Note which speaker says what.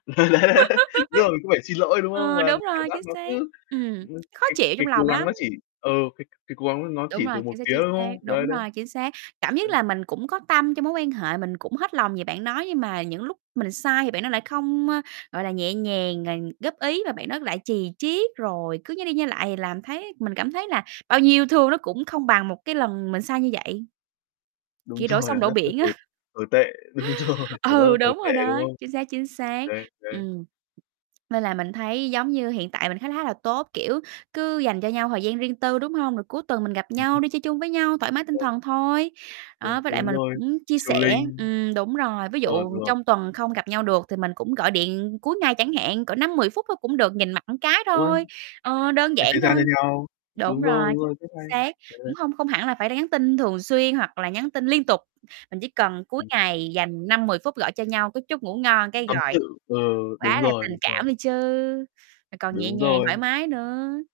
Speaker 1: Đấy, đấy, đúng không? Cũng phải xin lỗi, đúng không?
Speaker 2: Ờ,
Speaker 1: Và
Speaker 2: đúng
Speaker 1: cảm
Speaker 2: rồi,
Speaker 1: giác
Speaker 2: chính
Speaker 1: nó
Speaker 2: xác.
Speaker 1: cứ
Speaker 2: Ừm,
Speaker 1: ừm,
Speaker 2: khó
Speaker 1: cái
Speaker 2: chịu
Speaker 1: cái
Speaker 2: trong
Speaker 1: cố
Speaker 2: lòng
Speaker 1: gắng
Speaker 2: lắm.
Speaker 1: nó chỉ ờ, cái cái cố gắng nó
Speaker 2: Đúng
Speaker 1: chỉ
Speaker 2: rồi,
Speaker 1: từ một
Speaker 2: chính xác,
Speaker 1: phía,
Speaker 2: chính
Speaker 1: đúng
Speaker 2: xác.
Speaker 1: không? Đấy,
Speaker 2: Đúng
Speaker 1: đấy.
Speaker 2: rồi, chính xác, cảm giác
Speaker 1: Đấy.
Speaker 2: là mình cũng có tâm trong mối quan hệ, mình cũng hết lòng về bạn đó nhưng mà những lúc mình sai thì bạn đó lại không, ơ, gọi là, nhẹ nhàng rồi góp ý, mà bạn đó lại chì chiết rồi cứ nhai đi nhai lại thì làm thấy mình cảm thấy là bao nhiêu yêu thương nó cũng không bằng một cái lần mình sai như vậy.
Speaker 1: Đúng
Speaker 2: Kiểu đổ
Speaker 1: rồi,
Speaker 2: sông
Speaker 1: cảm
Speaker 2: đổ
Speaker 1: giác cứ
Speaker 2: biển á.
Speaker 1: tồi tồi tệ, đúng rồi, cảm giác rất
Speaker 2: Ừ,
Speaker 1: tồi
Speaker 2: đúng
Speaker 1: tệ,
Speaker 2: rồi
Speaker 1: đúng
Speaker 2: đó,
Speaker 1: không?
Speaker 2: chính xác, chính xác.
Speaker 1: Đấy, đấy.
Speaker 2: Ừm, nên là mình thấy giống như hiện tại mình khá khá là tốt, kiểu, cứ dành cho nhau thời gian riêng tư, đúng hông? Rồi cuối tuần mình gặp
Speaker 1: Ừm
Speaker 2: nhau
Speaker 1: hưm.
Speaker 2: đi chơi chung với nhau, thoải mái tinh
Speaker 1: Rồi.
Speaker 2: thần thôi. Đó,
Speaker 1: Đúng
Speaker 2: với lại
Speaker 1: đúng
Speaker 2: mình
Speaker 1: rồi,
Speaker 2: cũng chia sẻ
Speaker 1: chilling.
Speaker 2: ừm, đúng rồi. Ví
Speaker 1: Rồi,
Speaker 2: dụ
Speaker 1: rồi.
Speaker 2: trong tuần không gặp nhau được thì mình cũng gọi điện cuối ngày chẳng hạn, cỡ 5-10 phút thôi cũng được, nhìn mặt cái
Speaker 1: Đúng rồi.
Speaker 2: thôi, ờ, đơn
Speaker 1: Dành
Speaker 2: giản
Speaker 1: thời gian cho
Speaker 2: thôi.
Speaker 1: nhau.
Speaker 2: Đúng
Speaker 1: Đúng rồi,
Speaker 2: rồi,
Speaker 1: đúng rồi, rất
Speaker 2: chính
Speaker 1: hay.
Speaker 2: xác,
Speaker 1: Đấy, đấy.
Speaker 2: cũng hông không hẳn là phải nhắn tin thường xuyên hoặc là nhắn tin liên tục, mình chỉ cần cuối
Speaker 1: Ừm.
Speaker 2: ngày dành 5-10 phút gọi cho nhau cái chúc ngủ ngon, cái
Speaker 1: Tâm
Speaker 2: rồi
Speaker 1: sự, ừ,
Speaker 2: quá
Speaker 1: đúng
Speaker 2: là
Speaker 1: rồi,
Speaker 2: tình
Speaker 1: đúng rồi.
Speaker 2: cảm đi chứ, mà còn nhẹ
Speaker 1: Đúng
Speaker 2: nhàng,
Speaker 1: rồi.
Speaker 2: thoải mái nữa.